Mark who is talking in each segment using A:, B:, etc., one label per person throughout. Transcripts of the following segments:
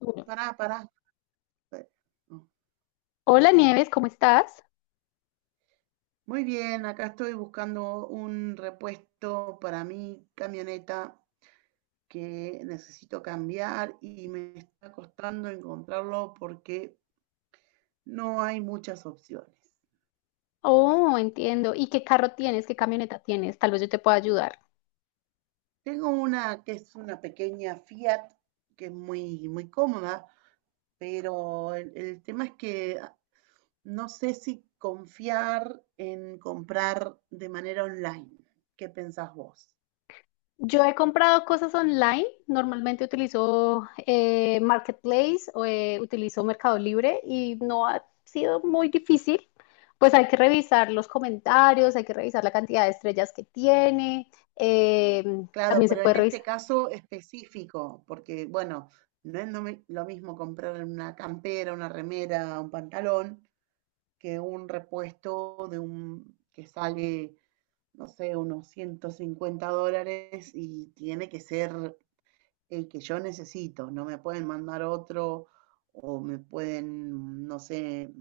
A: Uno.
B: Pará, pará. No.
A: Hola Nieves, ¿cómo estás?
B: Muy bien, acá estoy buscando un repuesto para mi camioneta que necesito cambiar y me está costando encontrarlo porque no hay muchas opciones.
A: Oh, entiendo. ¿Y qué carro tienes? ¿Qué camioneta tienes? Tal vez yo te pueda ayudar.
B: Tengo una que es una pequeña Fiat que es muy, muy cómoda, pero el tema es que no sé si confiar en comprar de manera online. ¿Qué pensás vos?
A: Yo he comprado cosas online. Normalmente utilizo Marketplace o utilizo Mercado Libre y no ha sido muy difícil. Pues hay que revisar los comentarios, hay que revisar la cantidad de estrellas que tiene. eh,
B: Claro,
A: también se
B: pero
A: puede
B: en este
A: revisar
B: caso específico, porque bueno, no es lo mismo comprar una campera, una remera, un pantalón, que un repuesto de un que sale, no sé, unos $150 y tiene que ser el que yo necesito. No me pueden mandar otro o me pueden, no sé,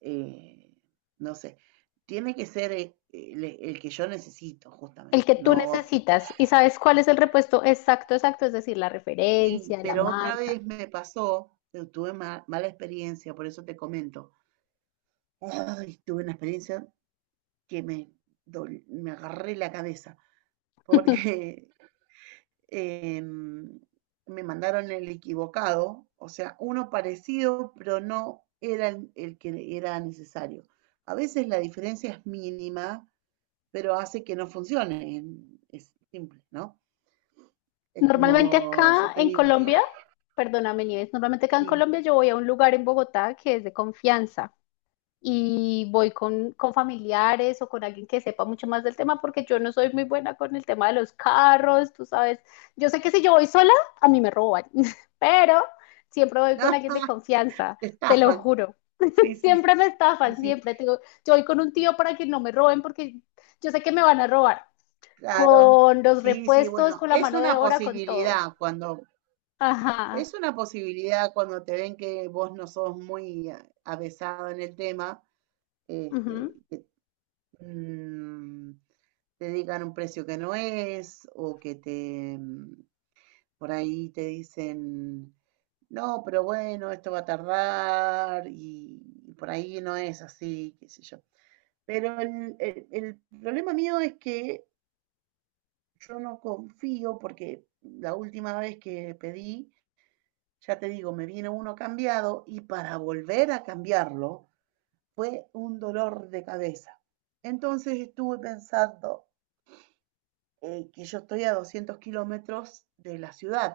B: eh, no sé. Tiene que ser el que yo necesito,
A: el que
B: justamente,
A: tú
B: no otro.
A: necesitas y sabes cuál es el repuesto exacto, exacto, es decir, la
B: Sí,
A: referencia, la
B: pero otra
A: marca.
B: vez me pasó, tuve mala experiencia, por eso te comento. Ay, tuve una experiencia que me, me agarré la cabeza, porque em, me mandaron el equivocado, o sea, uno parecido, pero no era el que era necesario. A veces la diferencia es mínima, pero hace que no funcione. Es simple, ¿no? Es
A: Normalmente
B: como yo
A: acá
B: te
A: en
B: digo, tengo-
A: Colombia, perdóname, Nieves, normalmente acá en
B: sí,
A: Colombia yo voy a un lugar en Bogotá que es de confianza y voy con familiares o con alguien que sepa mucho más del tema porque yo no soy muy buena con el tema de los carros, tú sabes. Yo sé que si yo voy sola, a mí me roban, pero siempre voy con
B: no,
A: alguien de confianza,
B: te
A: te lo
B: estafan.
A: juro.
B: Sí, sí,
A: Siempre
B: sí,
A: me
B: sí,
A: estafan,
B: sí,
A: siempre, te digo, yo voy con un tío para que no me roben porque yo sé que me van a robar.
B: claro.
A: Con los
B: Sí, sí,
A: repuestos,
B: bueno,
A: con la mano de obra, con todo. Ajá.
B: es una posibilidad cuando te ven que vos no sos muy avesado en el tema, este,
A: Ujú.
B: que mm, te digan un precio que no es, o que te, por ahí te dicen, no, pero bueno, esto va a tardar, y por ahí no es así, qué sé yo. Pero el problema mío es que yo no confío porque la última vez que pedí, ya te digo, me viene uno cambiado y para volver a cambiarlo fue un dolor de cabeza. Entonces estuve pensando que yo estoy a 200 kilómetros de la ciudad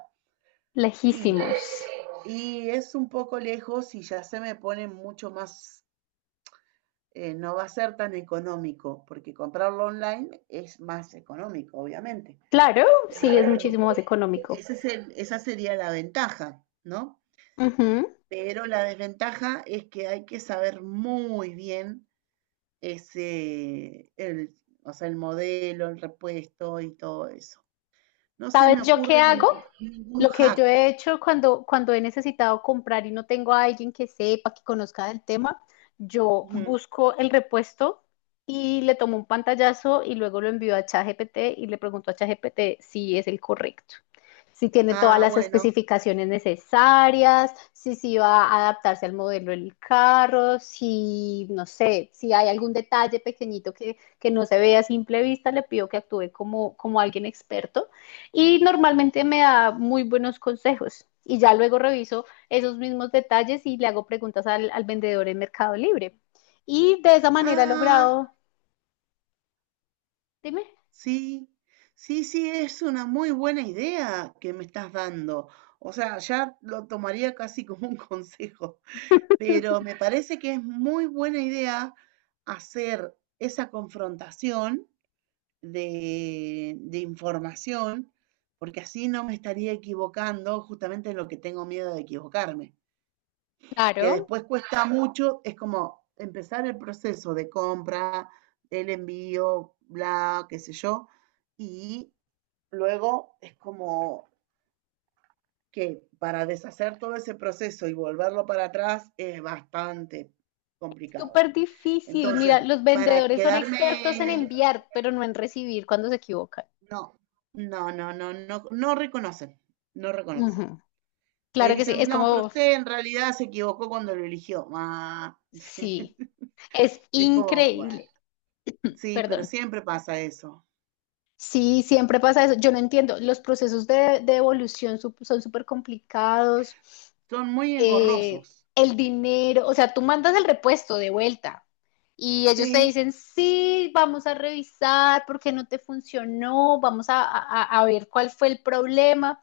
B: y,
A: Lejísimos.
B: y es un poco lejos y ya se me pone mucho más, no va a ser tan económico porque comprarlo online es más económico, obviamente.
A: Claro, sí, es muchísimo más económico.
B: Esa sería la ventaja, ¿no?
A: Ujú.
B: Pero la desventaja es que hay que saber muy bien el, o sea, el modelo, el repuesto y todo eso. No se
A: ¿Sabes
B: me
A: yo qué
B: ocurre
A: hago?
B: ningún
A: Lo que yo
B: hack.
A: he hecho cuando he necesitado comprar y no tengo a alguien que sepa, que conozca del tema, yo
B: Ujú.
A: busco el repuesto y le tomo un pantallazo y luego lo envío a ChatGPT y le pregunto a ChatGPT si es el correcto, si tiene todas
B: Ah,
A: las
B: bueno.
A: especificaciones necesarias, si sí va a adaptarse al modelo del carro, si, no sé, si hay algún detalle pequeñito que no se vea a simple vista, le pido que actúe como alguien experto y normalmente me da muy buenos consejos y ya luego reviso esos mismos detalles y le hago preguntas al vendedor en Mercado Libre. Y de esa manera he
B: Ah,
A: logrado, dime,
B: sí. Sí, sí, es una muy buena idea que me estás dando. O sea, ya lo tomaría casi como un consejo, pero me parece que es muy buena idea hacer esa confrontación de información, porque así no me estaría equivocando justamente en lo que tengo miedo de equivocarme, que
A: claro,
B: después cuesta mucho, es como empezar el proceso de compra, el envío, bla, qué sé yo, y luego es como que para deshacer todo ese proceso y volverlo para atrás es bastante complicado.
A: súper difícil.
B: Entonces,
A: Mira, los
B: para
A: vendedores son expertos en
B: quedarme
A: enviar, pero no en recibir cuando se equivocan.
B: no, no, no, no, no, no reconocen, no reconocen.
A: Ujú.
B: Te
A: Claro que sí,
B: dicen,
A: es
B: no, pero
A: como,
B: usted en realidad se equivocó cuando lo eligió. Ah,
A: sí, es
B: es como, bueno,
A: increíble,
B: sí, pero
A: perdón.
B: siempre pasa eso.
A: Sí, siempre pasa eso. Yo no entiendo, los procesos de devolución son súper complicados.
B: Son muy
A: eh,
B: engorrosos.
A: el dinero, o sea, tú mandas el repuesto de vuelta y ellos te
B: Sí,
A: dicen, sí, vamos a revisar porque no te funcionó, vamos a ver cuál fue el problema.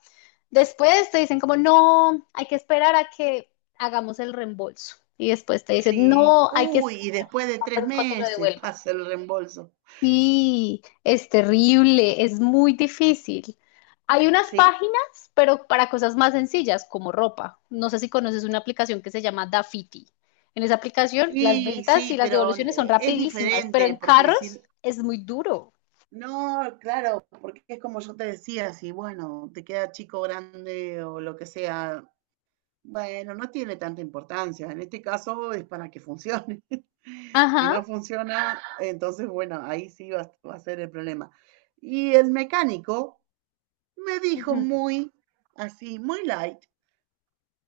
A: Después te dicen como, no, hay que esperar a que hagamos el reembolso. Y después te dicen,
B: sí.
A: no, hay que
B: Uy,
A: esperar
B: y después de
A: a
B: tres
A: que lo
B: meses
A: devuelvan.
B: pasa el reembolso.
A: Sí, es terrible, es muy difícil. Hay unas
B: Sí,
A: páginas, pero para cosas más sencillas, como ropa. No sé si conoces una aplicación que se llama Dafiti. En esa aplicación, las
B: sí,
A: ventas y
B: sí,
A: las
B: pero
A: devoluciones son
B: es
A: rapidísimas, pero
B: diferente
A: en
B: porque
A: carros
B: decir,
A: es muy duro.
B: no, claro, porque es como yo te decía, si bueno, te queda chico, grande o lo que sea, bueno, no tiene tanta importancia. En este caso es para que funcione. Si no
A: Ajá.
B: funciona, entonces, bueno, ahí sí va a ser el problema. Y el mecánico me dijo
A: Ujú.
B: muy así, muy light,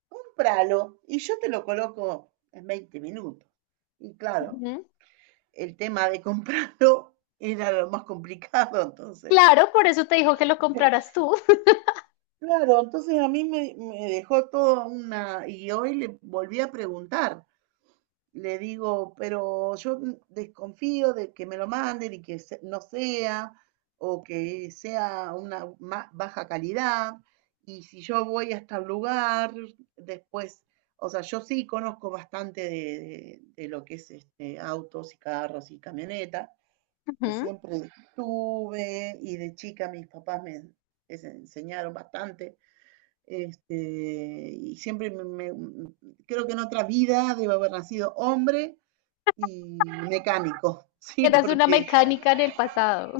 B: cómpralo y yo te lo coloco en 20 minutos. Y claro,
A: Ujú.
B: el tema de comprarlo era lo más complicado, entonces.
A: Claro, por eso te dijo que lo compraras tú.
B: Claro, entonces a mí me dejó toda una... Y hoy le volví a preguntar. Le digo, pero yo desconfío de que me lo manden y que no sea, o que sea una baja calidad. Y si yo voy hasta el lugar, después, o sea, yo sí conozco bastante de, de lo que es este, autos y carros y camionetas, que
A: Ujú.
B: siempre tuve y de chica mis papás me enseñaron bastante. Este, y siempre creo que en otra vida debo haber nacido hombre y mecánico, sí,
A: Eras una
B: porque
A: mecánica en el pasado.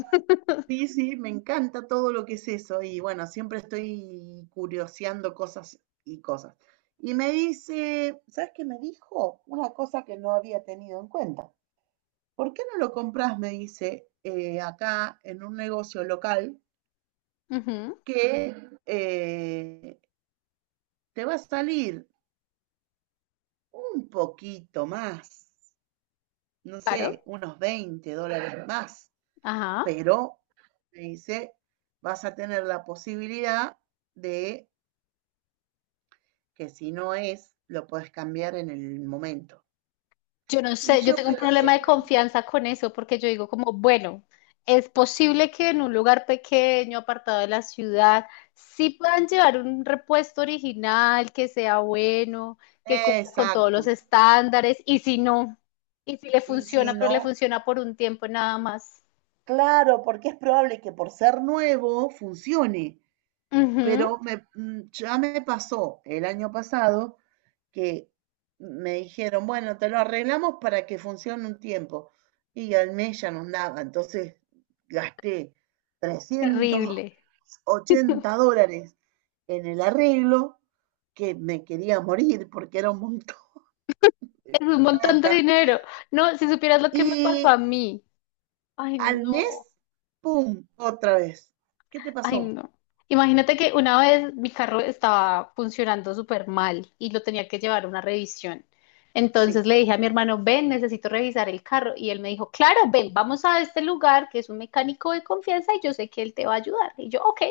B: sí, sí, me encanta todo lo que es eso y bueno, siempre estoy curioseando cosas y cosas. Y me dice, ¿sabes qué me dijo? Una cosa que no había tenido en cuenta. ¿Por qué no lo compras? Me dice, acá en un negocio local
A: Ujú.
B: que eh, te va a salir un poquito más, no
A: Claro.
B: sé, unos $20 más,
A: Ajá.
B: pero me dice, vas a tener la posibilidad de que si no es, lo puedes cambiar en el momento.
A: Yo no
B: Y
A: sé, yo
B: yo
A: tengo un problema de
B: pensé,
A: confianza con eso porque yo digo como, bueno, es posible que en un lugar pequeño, apartado de la ciudad, sí puedan llevar un repuesto original, que sea bueno, que cumpla con todos los
B: exacto.
A: estándares, y si no, y si le
B: Y si
A: funciona, pero le
B: no,
A: funciona por un tiempo nada más.
B: claro, porque es probable que por ser nuevo funcione,
A: Ujú.
B: pero ya me pasó el año pasado que me dijeron, bueno, te lo arreglamos para que funcione un tiempo. Y al mes ya no andaba, entonces gasté trescientos
A: Terrible.
B: dollars en el arreglo, que me quería morir porque era un montón
A: Es un
B: de
A: montón de
B: plata.
A: dinero. No, si supieras lo que me pasó
B: Y
A: a mí. Ay,
B: al
A: no.
B: mes, ¡pum! Otra vez. ¿Qué te
A: Ay,
B: pasó?
A: no. Imagínate que una vez mi carro estaba funcionando súper mal y lo tenía que llevar a una revisión.
B: Sí,
A: Entonces le dije a mi hermano, ven, necesito revisar el carro. Y él me dijo, claro, ven, vamos a este lugar que es un mecánico de confianza y yo sé que él te va a ayudar. Y yo, ok,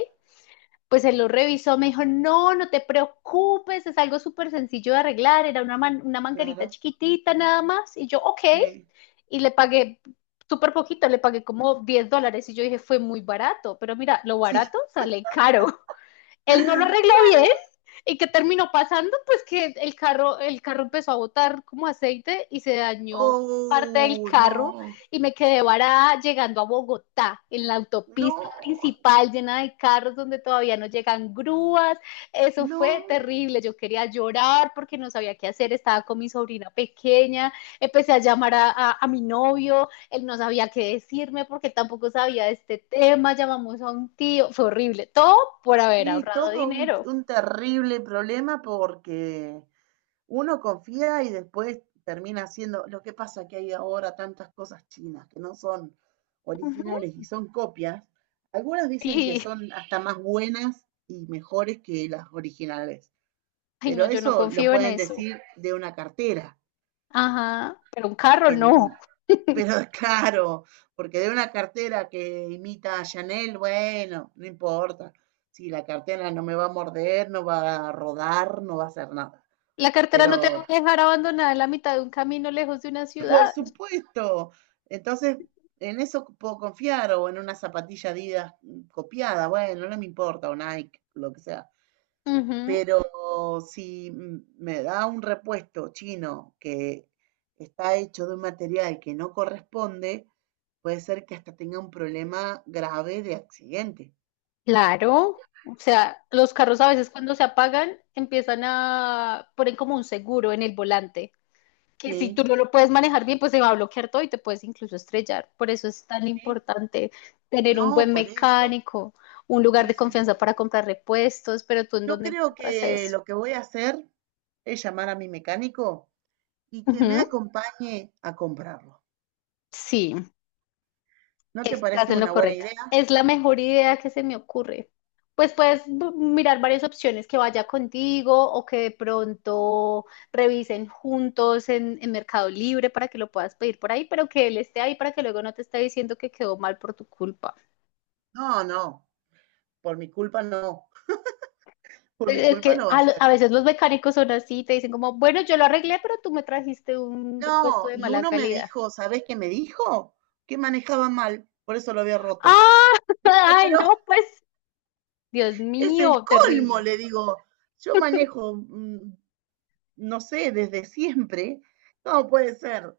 A: pues él lo revisó, me dijo, no, no te preocupes, es algo súper sencillo de arreglar, era una manguerita
B: claro.
A: chiquitita nada más, y yo, ok,
B: Sí,
A: y le pagué súper poquito, le pagué como $10, y yo dije, fue muy barato, pero mira, lo
B: sí.
A: barato sale caro, él no lo arregló
B: Claro.
A: bien, y qué terminó pasando, pues que el carro empezó a botar como aceite y se dañó parte del
B: Oh,
A: carro
B: no,
A: y me quedé varada llegando a Bogotá, en la autopista
B: no,
A: principal llena de carros donde todavía no llegan grúas. Eso fue
B: no.
A: terrible, yo quería llorar porque no sabía qué hacer, estaba con mi sobrina pequeña, empecé a llamar a mi novio, él no sabía qué decirme porque tampoco sabía de este tema, llamamos a un tío, fue horrible, todo por haber
B: Sí,
A: ahorrado
B: todo
A: dinero.
B: un terrible problema porque uno confía y después termina haciendo. Lo que pasa que hay ahora tantas cosas chinas que no son
A: Ujú.
B: originales y son copias. Algunas dicen que
A: Y,
B: son hasta más buenas y mejores que las originales.
A: ay, no,
B: Pero
A: yo no
B: eso lo
A: confío en
B: pueden
A: eso.
B: decir de una cartera.
A: Ajá, pero un carro
B: que n-
A: no.
B: pero claro, porque de una cartera que imita a Chanel, bueno, no importa. Si la cartera no me va a morder, no va a rodar, no va a hacer nada.
A: La cartera
B: Pero
A: no te va a dejar abandonada en la mitad de un camino lejos de una
B: por
A: ciudad.
B: supuesto. Entonces, en eso puedo confiar o en una zapatilla Adidas copiada, bueno, no me importa, o Nike, lo que sea.
A: Ujú.
B: Pero si me da un repuesto chino que está hecho de un material que no corresponde, puede ser que hasta tenga un problema grave de accidente.
A: Claro. O sea, los carros a veces cuando se apagan empiezan a poner como un seguro en el volante, que si
B: Sí,
A: tú no lo puedes manejar bien, pues se va a bloquear todo y te puedes incluso estrellar. Por eso es tan
B: sí.
A: importante tener un
B: No,
A: buen
B: por eso.
A: mecánico, un lugar
B: Sí,
A: de
B: sí,
A: confianza
B: sí,
A: para
B: sí.
A: comprar repuestos, pero tú ¿en
B: Yo
A: dónde
B: creo
A: encuentras
B: que
A: eso?
B: lo que voy a hacer es llamar a mi mecánico y que me
A: Ujú.
B: acompañe a comprarlo.
A: Sí,
B: ¿No te
A: estás
B: parece
A: en lo
B: una buena
A: correcto.
B: idea?
A: Es la mejor idea que se me ocurre. Pues puedes mirar varias opciones que vaya contigo o que de pronto revisen juntos en Mercado Libre para que lo puedas pedir por ahí, pero que él esté ahí para que luego no te esté diciendo que quedó mal por tu culpa.
B: No, no, por mi culpa no, por mi
A: Es
B: culpa
A: que
B: no va
A: a,
B: a ser.
A: a veces los mecánicos son así, te dicen como, bueno, yo lo arreglé, pero tú me trajiste un repuesto
B: No,
A: de
B: y
A: mala
B: uno me
A: calidad.
B: dijo, ¿sabés qué me dijo? Que manejaba mal, por eso lo había roto.
A: ¡Ah!
B: Digo,
A: ¡Ay,
B: pero
A: no! Pues, Dios
B: es el
A: mío,
B: colmo,
A: terrible.
B: le digo. Yo manejo, no sé, desde siempre. No puede ser.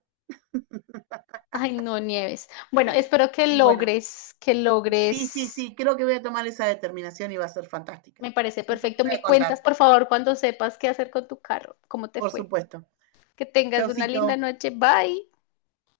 A: Ay, no, Nieves. Bueno, espero que
B: Y bueno,
A: logres, que
B: sí, sí,
A: logres.
B: sí, creo que voy a tomar esa determinación y va a ser fantástica.
A: Me parece
B: Después te
A: perfecto.
B: voy a
A: Me cuentas,
B: contar,
A: por favor, cuando sepas qué hacer con tu carro, cómo te
B: por
A: fue.
B: supuesto.
A: Que tengas una linda
B: Chaucito.
A: noche. Bye.